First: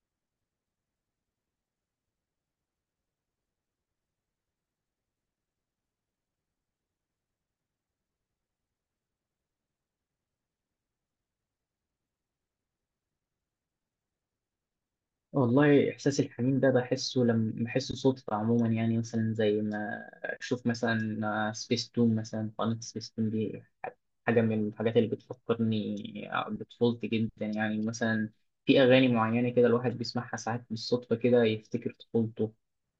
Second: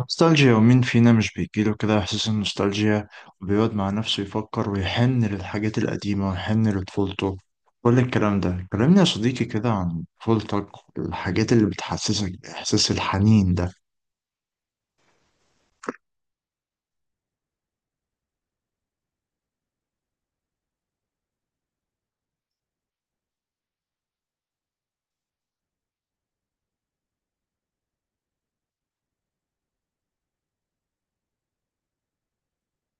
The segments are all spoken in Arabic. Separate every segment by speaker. Speaker 1: نوستالجيا، ومين فينا مش بيجيله كده إحساس النوستالجيا وبيقعد مع نفسه يفكر ويحن للحاجات القديمة ويحن لطفولته؟ كل الكلام ده كلمني يا صديقي كده عن طفولتك، الحاجات اللي بتحسسك بإحساس الحنين ده.
Speaker 2: والله إحساس الحنين ده بحسه لما بحسه صدفة عموما يعني مثلا زي ما أشوف مثلا سبيس تون مثلا. قناة سبيس تون دي حاجة من الحاجات اللي بتفكرني بطفولتي جدا. يعني مثلا في أغاني معينة كده الواحد بيسمعها ساعات بالصدفة كده يفتكر طفولته.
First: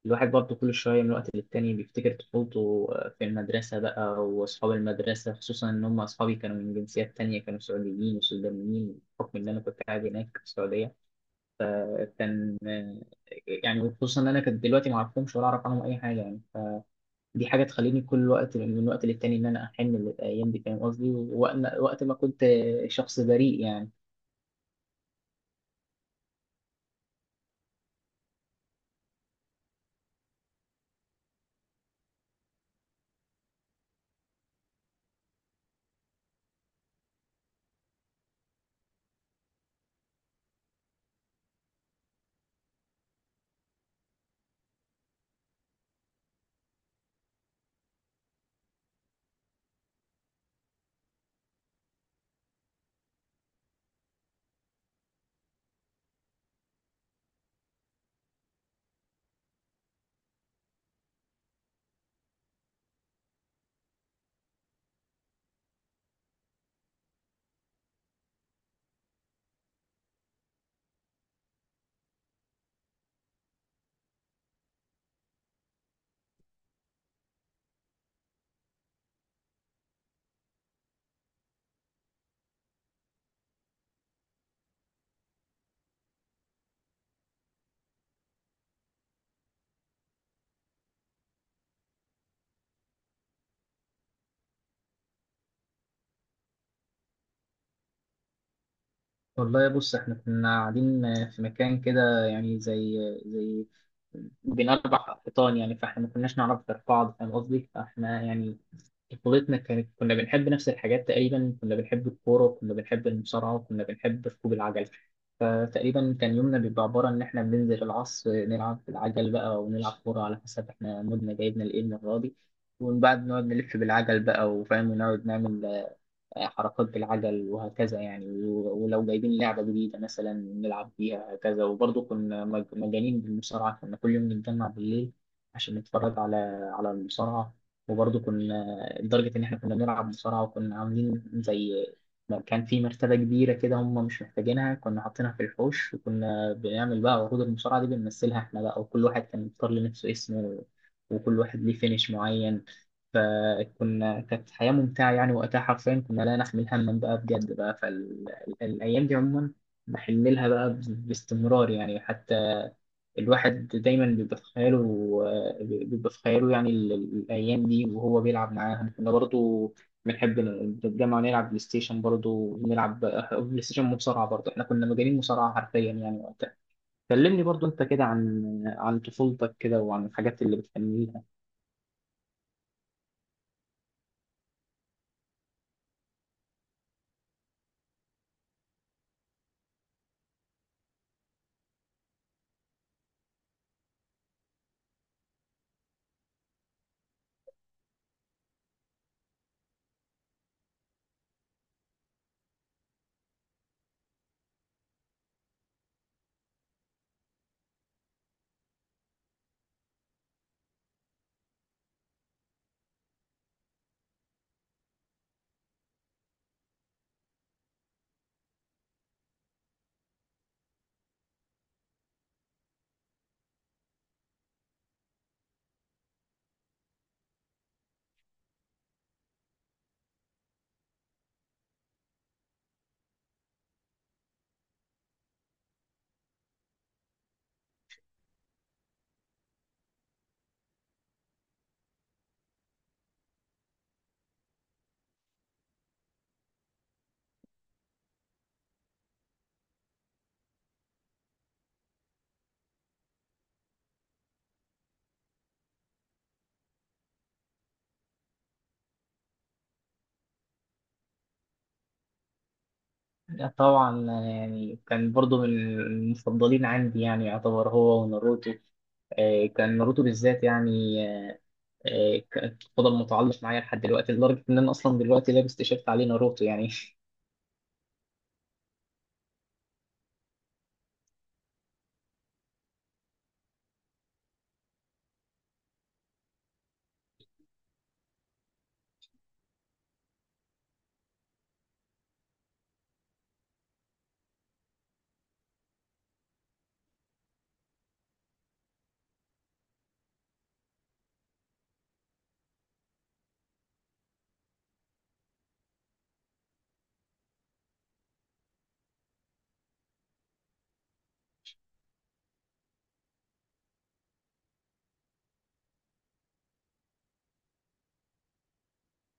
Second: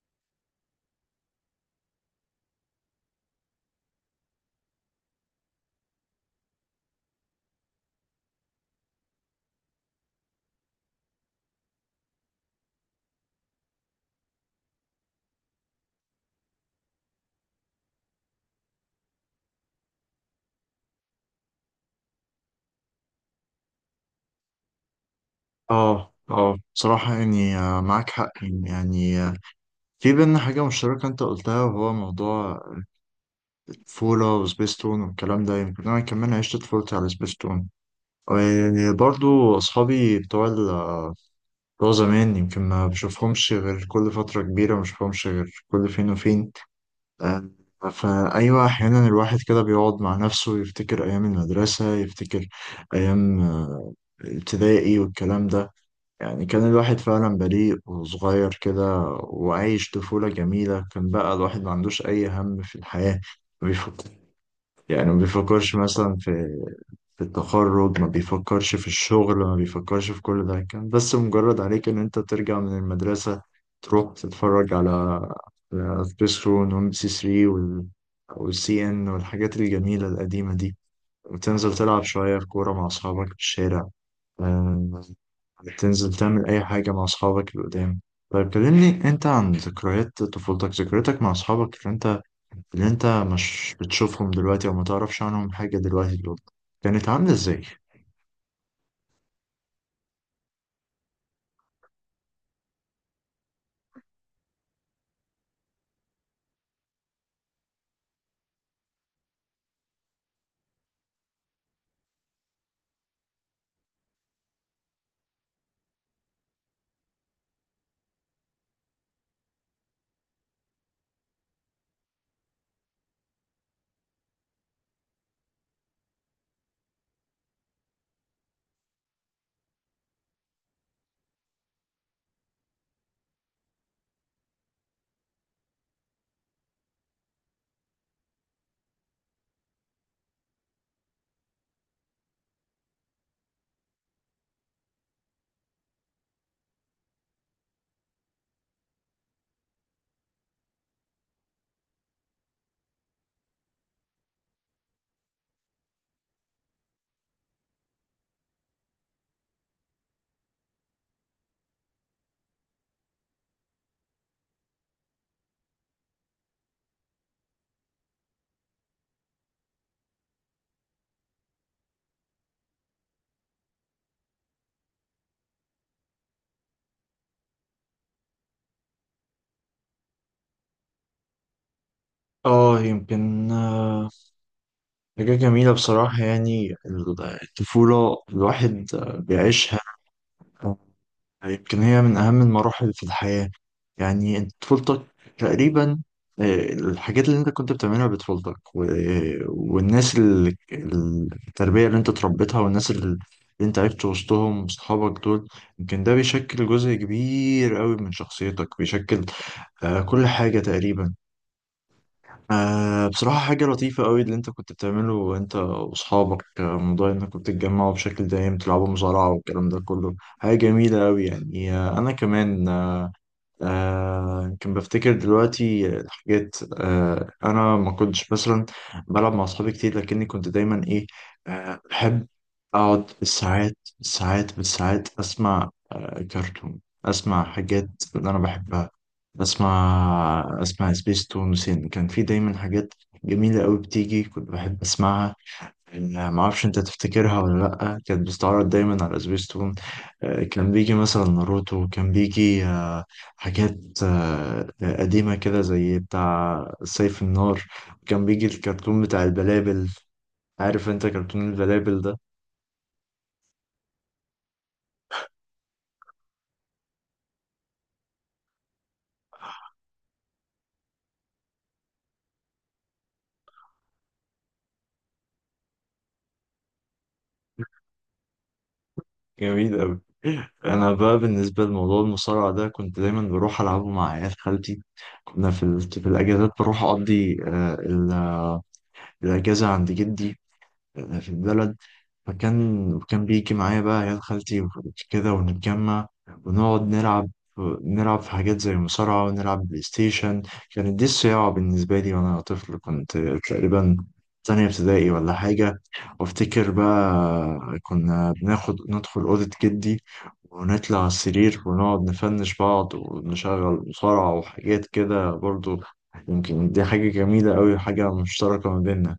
Speaker 2: الواحد برضه كل شوية من وقت للتاني بيفتكر طفولته في المدرسة بقى، وأصحاب المدرسة خصوصا إن هم أصحابي كانوا من جنسيات تانية، كانوا سعوديين وسودانيين بحكم إن أنا كنت قاعد هناك في السعودية. كان يعني خصوصا ان انا كنت دلوقتي ما اعرفهمش ولا اعرف عنهم اي حاجه. يعني دي حاجه تخليني كل وقت من وقت للتاني ان انا احن للايام دي، فاهم قصدي، وقت ما كنت شخص بريء يعني.
Speaker 1: اه، اه، بصراحة يعني، معاك حق يعني، في بينا حاجة مشتركة أنت قلتها، وهو موضوع الطفولة وسبيستون والكلام ده. يمكن أنا كمان عشت طفولتي على سبيستون، وبرضو أصحابي بتوع زمان، يمكن ما بشوفهمش غير كل فترة كبيرة، ما بشوفهمش غير كل فين وفين. آه، فأيوة، أحيانا الواحد كده بيقعد مع نفسه يفتكر أيام المدرسة، يفتكر أيام ابتدائي والكلام ده. يعني كان الواحد فعلا بريء وصغير كده وعايش طفولة جميلة، كان بقى الواحد ما عندوش أي هم في الحياة، ما بيفكر، يعني ما بيفكرش مثلا في التخرج، ما بيفكرش في الشغل، ما بيفكرش في كل ده. كان بس مجرد عليك ان انت ترجع من المدرسة تروح تتفرج على سبيس رون وام بي سي 3 والسي ان والحاجات الجميلة القديمة دي، وتنزل تلعب شوية في كورة مع أصحابك في الشارع. آه، تنزل تعمل أي حاجة مع أصحابك اللي قدام. طيب كلمني أنت عن ذكريات طفولتك، ذكرياتك مع أصحابك اللي أنت، اللي أنت مش بتشوفهم دلوقتي أو ما تعرفش عنهم حاجة دلوقتي، دول كانت عاملة إزاي؟
Speaker 2: والله بص احنا كنا قاعدين في مكان كده، يعني زي بين اربع حيطان، يعني فاحنا ما كناش نعرف غير بعض، فاهم قصدي. فاحنا يعني طفولتنا كانت، كنا بنحب نفس الحاجات تقريبا، كنا بنحب الكوره وكنا بنحب المصارعه وكنا بنحب ركوب العجل. فتقريبا كان يومنا بيبقى عباره ان احنا بننزل العصر نلعب العجل بقى، ونلعب كوره على حسب احنا مودنا جايبنا لايه المره دي، ومن بعد نقعد نلف بالعجل بقى وفاهم، ونقعد نعمل حركات بالعجل وهكذا يعني. ولو جايبين لعبة جديدة مثلا نلعب بيها هكذا. وبرضه كنا مجانين بالمصارعة، كنا كل يوم نتجمع بالليل عشان نتفرج على على المصارعة. وبرضه كنا لدرجة إن إحنا كنا بنلعب مصارعة، وكنا عاملين زي ما كان في مرتبة كبيرة كده هم مش محتاجينها، كنا حاطينها في الحوش، وكنا بنعمل بقى عروض المصارعة دي بنمثلها إحنا بقى، وكل واحد كان بيختار لنفسه اسمه، وكل واحد ليه فينش معين. فكنا كانت حياة ممتعة يعني وقتها، حرفيا كنا لا نحمل هما بقى بجد بقى. فالأيام دي عموما بحن لها بقى باستمرار يعني. حتى الواحد دايما بيبقى في خياله، بيبقى في خياله يعني الأيام دي وهو بيلعب معاهم. كنا برضو بنحب نتجمع نلعب بلاي ستيشن، برضو نلعب بلاي ستيشن مصارعة. برضو احنا كنا مجانين مصارعة حرفيا يعني وقتها. كلمني برضو انت كده عن عن طفولتك كده، وعن الحاجات اللي بتحن لها.
Speaker 1: اه، يمكن حاجة جميلة بصراحة يعني. الطفولة الواحد بيعيشها، يمكن هي من أهم المراحل في الحياة. يعني أنت طفولتك تقريبا، الحاجات اللي أنت كنت بتعملها بطفولتك والناس التربية اللي أنت اتربيتها، والناس اللي أنت عشت وسطهم وصحابك دول، يمكن ده بيشكل جزء كبير قوي من شخصيتك، بيشكل كل حاجة تقريبا. بصراحة حاجة لطيفة قوي اللي أنت كنت بتعمله أنت وأصحابك، موضوع إنكم بتتجمعوا بشكل دائم تلعبوا مزارعة والكلام ده كله، حاجة جميلة أوي يعني. أنا كمان كان بفتكر دلوقتي الحاجات. انا ما كنتش مثلا بلعب مع اصحابي كتير، لكني كنت دايما ايه، بحب اقعد بالساعات بالساعات بالساعات اسمع كرتون، اسمع حاجات اللي انا بحبها. اسمع سبيس تون وسين، كان في دايما حاجات جميلة قوي بتيجي كنت بحب اسمعها. ما اعرفش انت تفتكرها ولا لا، كانت بتستعرض دايما على سبيستون. كان بيجي مثلا ناروتو، كان بيجي حاجات قديمة كده زي بتاع سيف النار، كان بيجي الكرتون بتاع البلابل. عارف انت كرتون البلابل ده؟
Speaker 2: طبعا، يعني كان برضو من المفضلين عندي، يعني يعتبر هو وناروتو. كان ناروتو بالذات يعني فضل متعلق معايا لحد دلوقتي، لدرجة إن أنا أصلا دلوقتي لابس تيشيرت عليه ناروتو يعني.
Speaker 1: جميل قوي. انا بقى بالنسبة لموضوع المصارعة ده كنت دايما بروح العبه مع عيال خالتي. كنا في الاجازات بروح اقضي الاجازة عند جدي في البلد. وكان بيجي معايا بقى عيال خالتي وكده، ونتجمع ونقعد نلعب في حاجات زي مصارعة، ونلعب بلاي ستيشن. كانت دي الصياعة بالنسبة لي، وأنا طفل كنت تقريبا تانية ابتدائي ولا حاجة. وافتكر بقى كنا بناخد ندخل أوضة جدي، ونطلع على السرير ونقعد نفنش بعض ونشغل مصارعة وحاجات كده برضو. يمكن دي حاجة جميلة أوي، حاجة مشتركة ما بيننا.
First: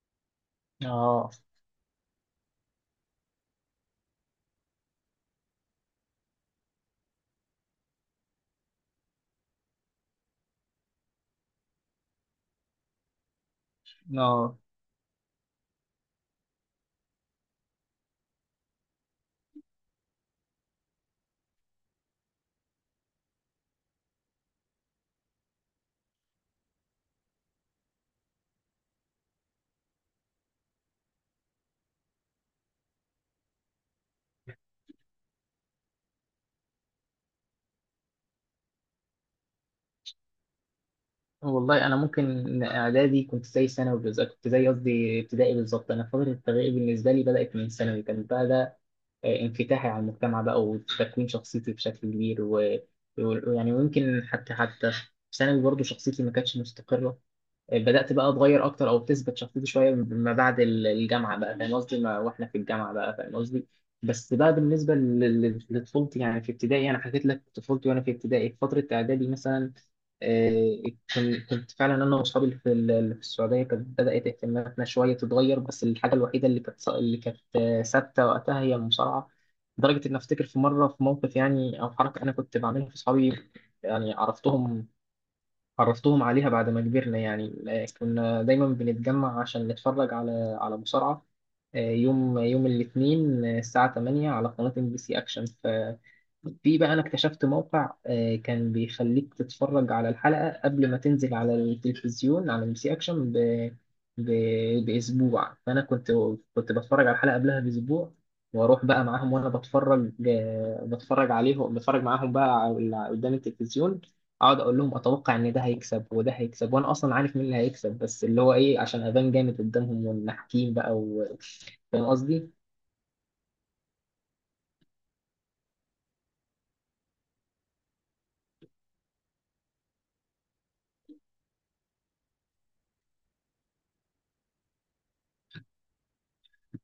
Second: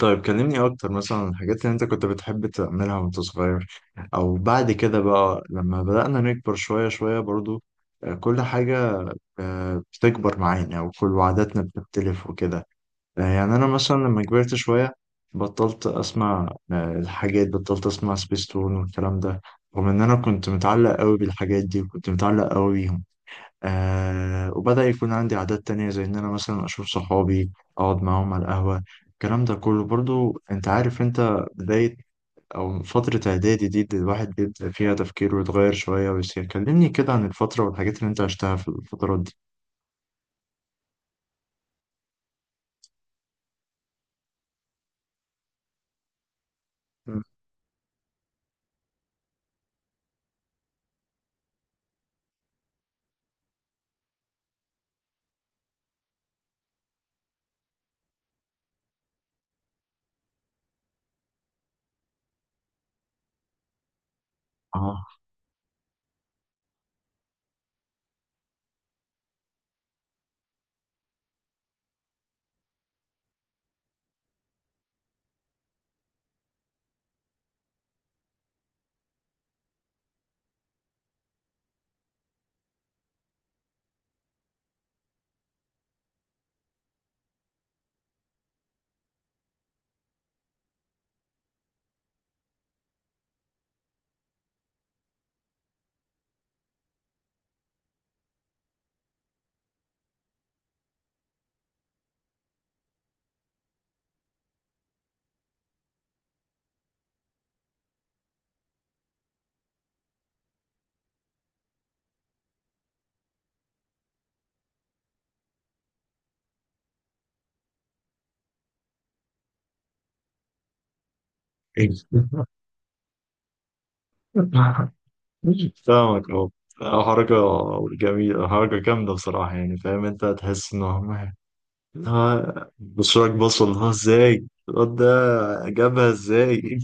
Speaker 1: طيب كلمني اكتر مثلا عن
Speaker 2: آه.
Speaker 1: الحاجات اللي انت كنت بتحب تعملها وانت صغير، او بعد كده بقى لما بدأنا نكبر شوية شوية برضو. كل حاجة بتكبر معانا وكل عاداتنا بتختلف وكده. يعني انا مثلا لما كبرت
Speaker 2: آه
Speaker 1: شوية، بطلت اسمع الحاجات، بطلت اسمع سبيستون والكلام ده، رغم ان انا كنت متعلق قوي بالحاجات دي وكنت متعلق قوي. وبدأ يكون عندي عادات تانية، زي إن أنا مثلا أشوف صحابي، أقعد معاهم على القهوة. الكلام ده كله برضو أنت عارف، أنت بداية أو فترة إعدادي دي الواحد بيبدأ فيها تفكيره ويتغير شوية ويصير. كلمني كده عن الفترة والحاجات اللي أنت عشتها في الفترات دي.
Speaker 2: والله أنا ممكن إن إعدادي كنت زي ثانوي بالظبط، كنت زي قصدي ابتدائي بالظبط. أنا فترة التربية بالنسبة
Speaker 1: مم.
Speaker 2: لي بدأت من ثانوي، كان بقى ده انفتاحي على المجتمع بقى وتكوين شخصيتي بشكل كبير. ويعني ويمكن حتى في ثانوي برضه شخصيتي ما كانتش مستقرة، بدأت بقى اتغير اكتر او بتثبت شخصيتي شويه ما بعد الجامعه بقى، فاهم قصدي واحنا في الجامعه بقى، فاهم قصدي. بس بقى بالنسبه
Speaker 1: آه.
Speaker 2: لطفولتي يعني في ابتدائي انا حكيت لك طفولتي وانا في ابتدائي. في فتره اعدادي مثلا آه، كنت فعلا انا واصحابي اللي في اللي في السعوديه كانت بدات اهتماماتنا شويه تتغير. بس الحاجه الوحيده اللي كانت اللي كانت ثابته وقتها هي المصارعه، لدرجه ان افتكر في مره في موقف يعني او حركه انا كنت بعملها في اصحابي. يعني عرفتهم عليها بعد ما كبرنا يعني. كنا دايما بنتجمع عشان نتفرج على على مصارعة يوم الاثنين، الساعة 8 على قناة ام بي سي اكشن. في بقى انا اكتشفت موقع كان بيخليك تتفرج على الحلقة قبل ما تنزل على التلفزيون على ام سي اكشن ب... باسبوع، فانا كنت كنت بتفرج على الحلقة قبلها باسبوع. واروح بقى معاهم وانا بتفرج بتفرج عليهم، بتفرج معاهم بقى على اللي قدام التلفزيون، اقعد اقول لهم اتوقع ان ده هيكسب وده هيكسب وانا اصلا عارف مين اللي هيكسب، بس اللي هو ايه عشان ابان جامد قدامهم ونحكيم بقى و...
Speaker 1: إيه.
Speaker 2: فاهم قصدي.
Speaker 1: فاهمك أهو. حركة جميلة، حركة جامدة بصراحة يعني. فاهم أنت، تحس إن هم بصراك بصل اللي هو إزاي الواد ده جابها إزاي.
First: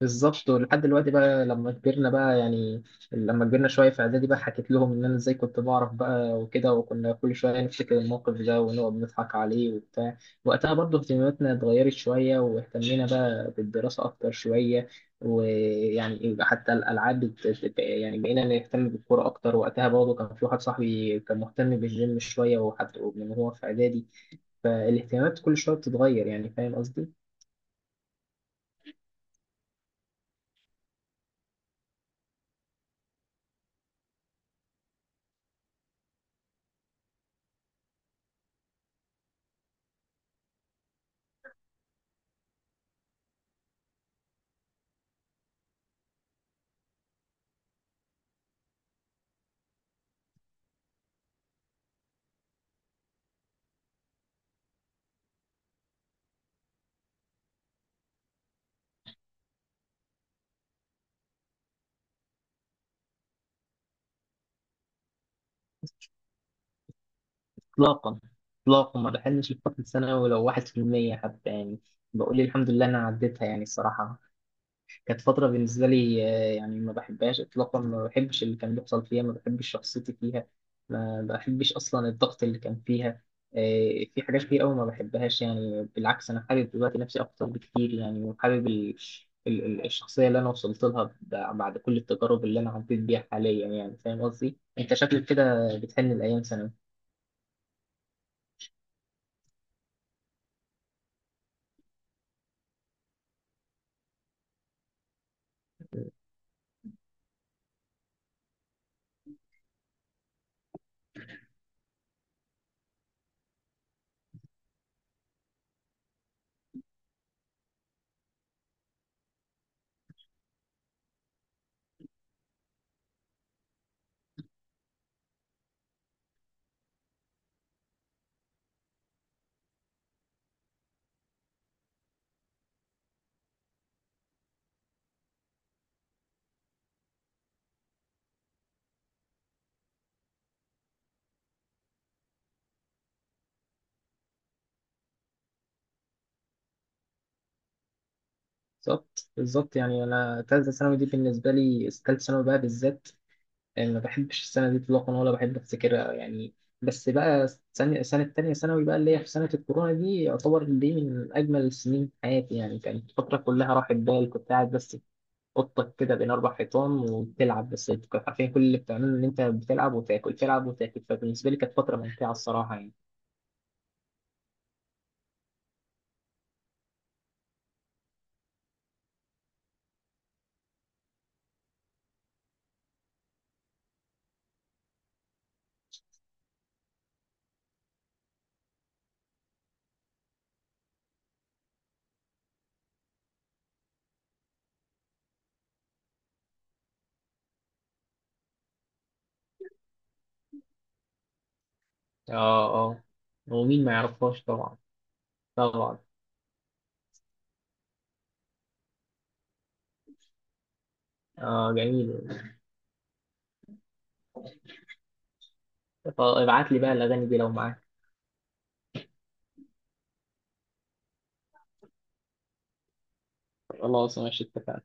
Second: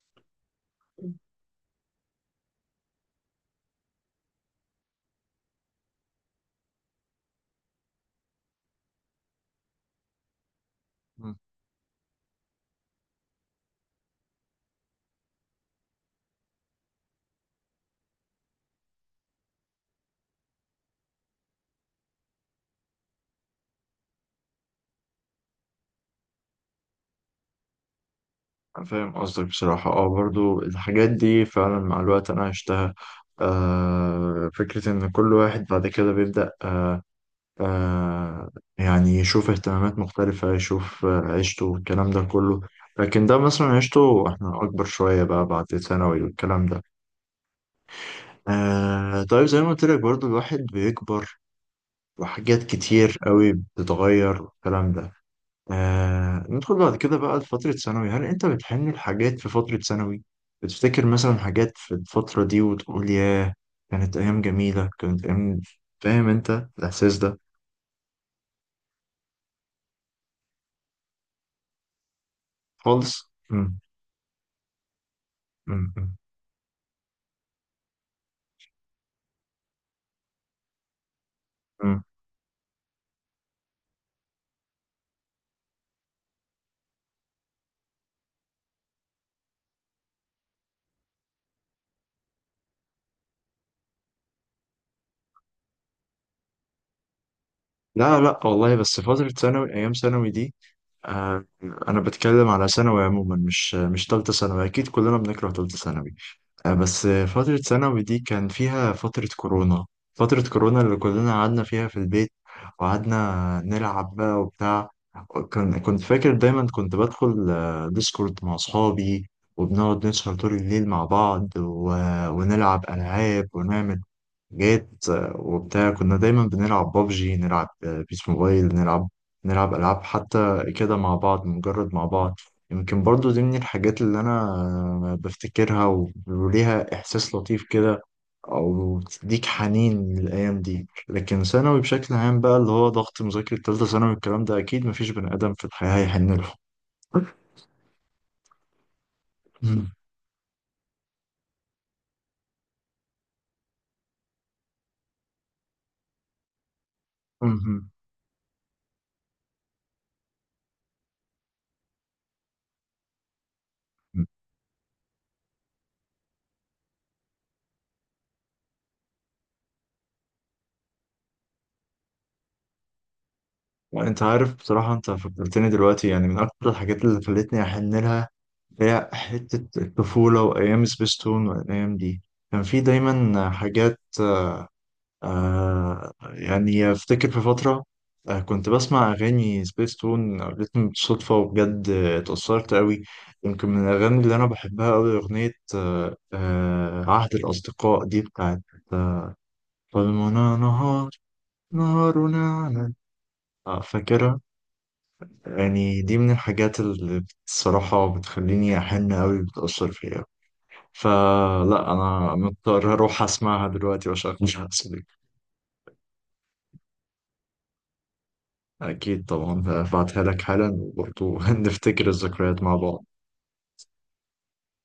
Speaker 2: بالظبط، ولحد دلوقتي بقى لما كبرنا بقى يعني، لما كبرنا شويه في اعدادي بقى حكيت لهم ان انا ازاي كنت بعرف بقى وكده، وكنا كل شويه نفتكر الموقف ده ونقعد نضحك عليه وبتاع. وقتها برضه اهتماماتنا اتغيرت شويه، واهتمينا بقى بالدراسه اكتر شويه، ويعني حتى الالعاب يعني بقينا نهتم بالكوره اكتر. وقتها برضه كان في واحد صاحبي كان مهتم بالجيم شويه، وحتى من هو في اعدادي الاهتمامات كل شويه بتتغير، يعني فاهم قصدي.
Speaker 1: أنا فاهم قصدك بصراحة. اه، برضو الحاجات دي فعلا مع الوقت أنا عشتها. فكرة إن كل واحد بعد كده بيبدأ آه يعني يشوف اهتمامات مختلفة، يشوف عيشته والكلام ده كله. لكن ده مثلا عيشته احنا أكبر شوية بقى بعد ثانوي والكلام ده. طيب زي ما قلت لك برضو، الواحد بيكبر وحاجات كتير قوي بتتغير والكلام ده. ندخل بعد كده بقى لفترة ثانوي. هل أنت بتحن لحاجات في فترة ثانوي؟ بتفتكر مثلا حاجات في الفترة دي وتقول ياه، كانت أيام جميلة، كانت أيام، فاهم أنت الإحساس ده؟
Speaker 2: اطلاقا، اطلاقا ما بحلمش بفتره الثانوي لو 1%. حتى يعني بقول الحمد لله انا
Speaker 1: خالص؟
Speaker 2: عديتها يعني
Speaker 1: مم.
Speaker 2: الصراحه. كانت فتره بالنسبه
Speaker 1: مم. مم.
Speaker 2: لي يعني ما بحبهاش اطلاقا، ما بحبش اللي كان بيحصل فيها، ما بحبش شخصيتي فيها، ما بحبش
Speaker 1: مم.
Speaker 2: اصلا الضغط اللي كان فيها. في حاجات كتير قوي ما بحبهاش. يعني بالعكس انا حابب دلوقتي نفسي اكتر بكتير يعني، وحابب الشخصيه اللي انا وصلت لها بعد كل التجارب اللي انا عديت بيها حاليا، يعني فاهم قصدي. انت شكلك كده بتحن الايام.
Speaker 1: لا، لا والله، بس فترة ثانوي، أيام ثانوي دي، آه أنا بتكلم على ثانوي عموما، مش تالتة ثانوي، أكيد كلنا بنكره تالتة ثانوي. بس فترة ثانوي دي كان فيها فترة كورونا، فترة كورونا اللي كلنا قعدنا فيها في البيت وقعدنا نلعب بقى وبتاع. كان كنت فاكر دايما كنت بدخل ديسكورد مع أصحابي، وبنقعد نسهر طول الليل مع بعض ونلعب ألعاب ونعمل جيت وبتاع. كنا دايما بنلعب بابجي، نلعب بيس موبايل، نلعب ألعاب حتى كده مع بعض، مجرد مع بعض. يمكن برضو دي من الحاجات اللي أنا بفتكرها، وليها إحساس لطيف كده، أو تديك حنين للأيام دي. لكن ثانوي بشكل عام بقى، اللي هو ضغط مذاكرة تالتة ثانوي الكلام ده، أكيد مفيش بني آدم في الحياة هيحن له.
Speaker 2: بالظبط. يعني انا تالتة ثانوي دي بالنسبة لي، تالتة ثانوي بقى بالذات يعني ما بحبش السنة دي اطلاقا، ولا بحب افتكرها يعني. بس بقى سنة تانية ثانوي بقى اللي هي في سنة الكورونا دي، يعتبر دي من أجمل السنين في حياتي. يعني كانت الفترة كلها راحت بال، كنت قاعد بس في أوضتك كده بين أربع حيطان وبتلعب بس، كنت عارفين كل اللي بتعمله إن أنت بتلعب وتاكل، تلعب وتاكل. فبالنسبة لي كانت فترة ممتعة الصراحة يعني.
Speaker 1: انت عارف بصراحة، انت فكرتني دلوقتي، يعني من اكتر الحاجات اللي خلتني احن لها هي حتة الطفولة وأيام سبيستون والأيام دي. كان في دايما حاجات، يعني أفتكر في فترة، كنت بسمع أغاني سبيستون قابلتني بالصدفة وبجد اتأثرت أوي. يمكن من الأغاني اللي أنا بحبها أوي أغنية عهد الأصدقاء دي بتاعت، ظلمنا نهار، نهارنا
Speaker 2: آه.
Speaker 1: على.
Speaker 2: آه ومين ما
Speaker 1: فاكرها.
Speaker 2: يعرفهاش طبعا. طبعا.
Speaker 1: يعني دي من الحاجات اللي الصراحة بتخليني أحن أوي، بتأثر فيا.
Speaker 2: آه
Speaker 1: فلا
Speaker 2: جميل،
Speaker 1: انا مضطر اروح اسمعها دلوقتي واشغلها. اصلي
Speaker 2: ابعت لي بقى الاغاني دي لو معاك.
Speaker 1: اكيد طبعا هبعتها لك حالا، وبرضه نفتكر الذكريات مع بعض.
Speaker 2: خلاص ماشي، اتفقنا.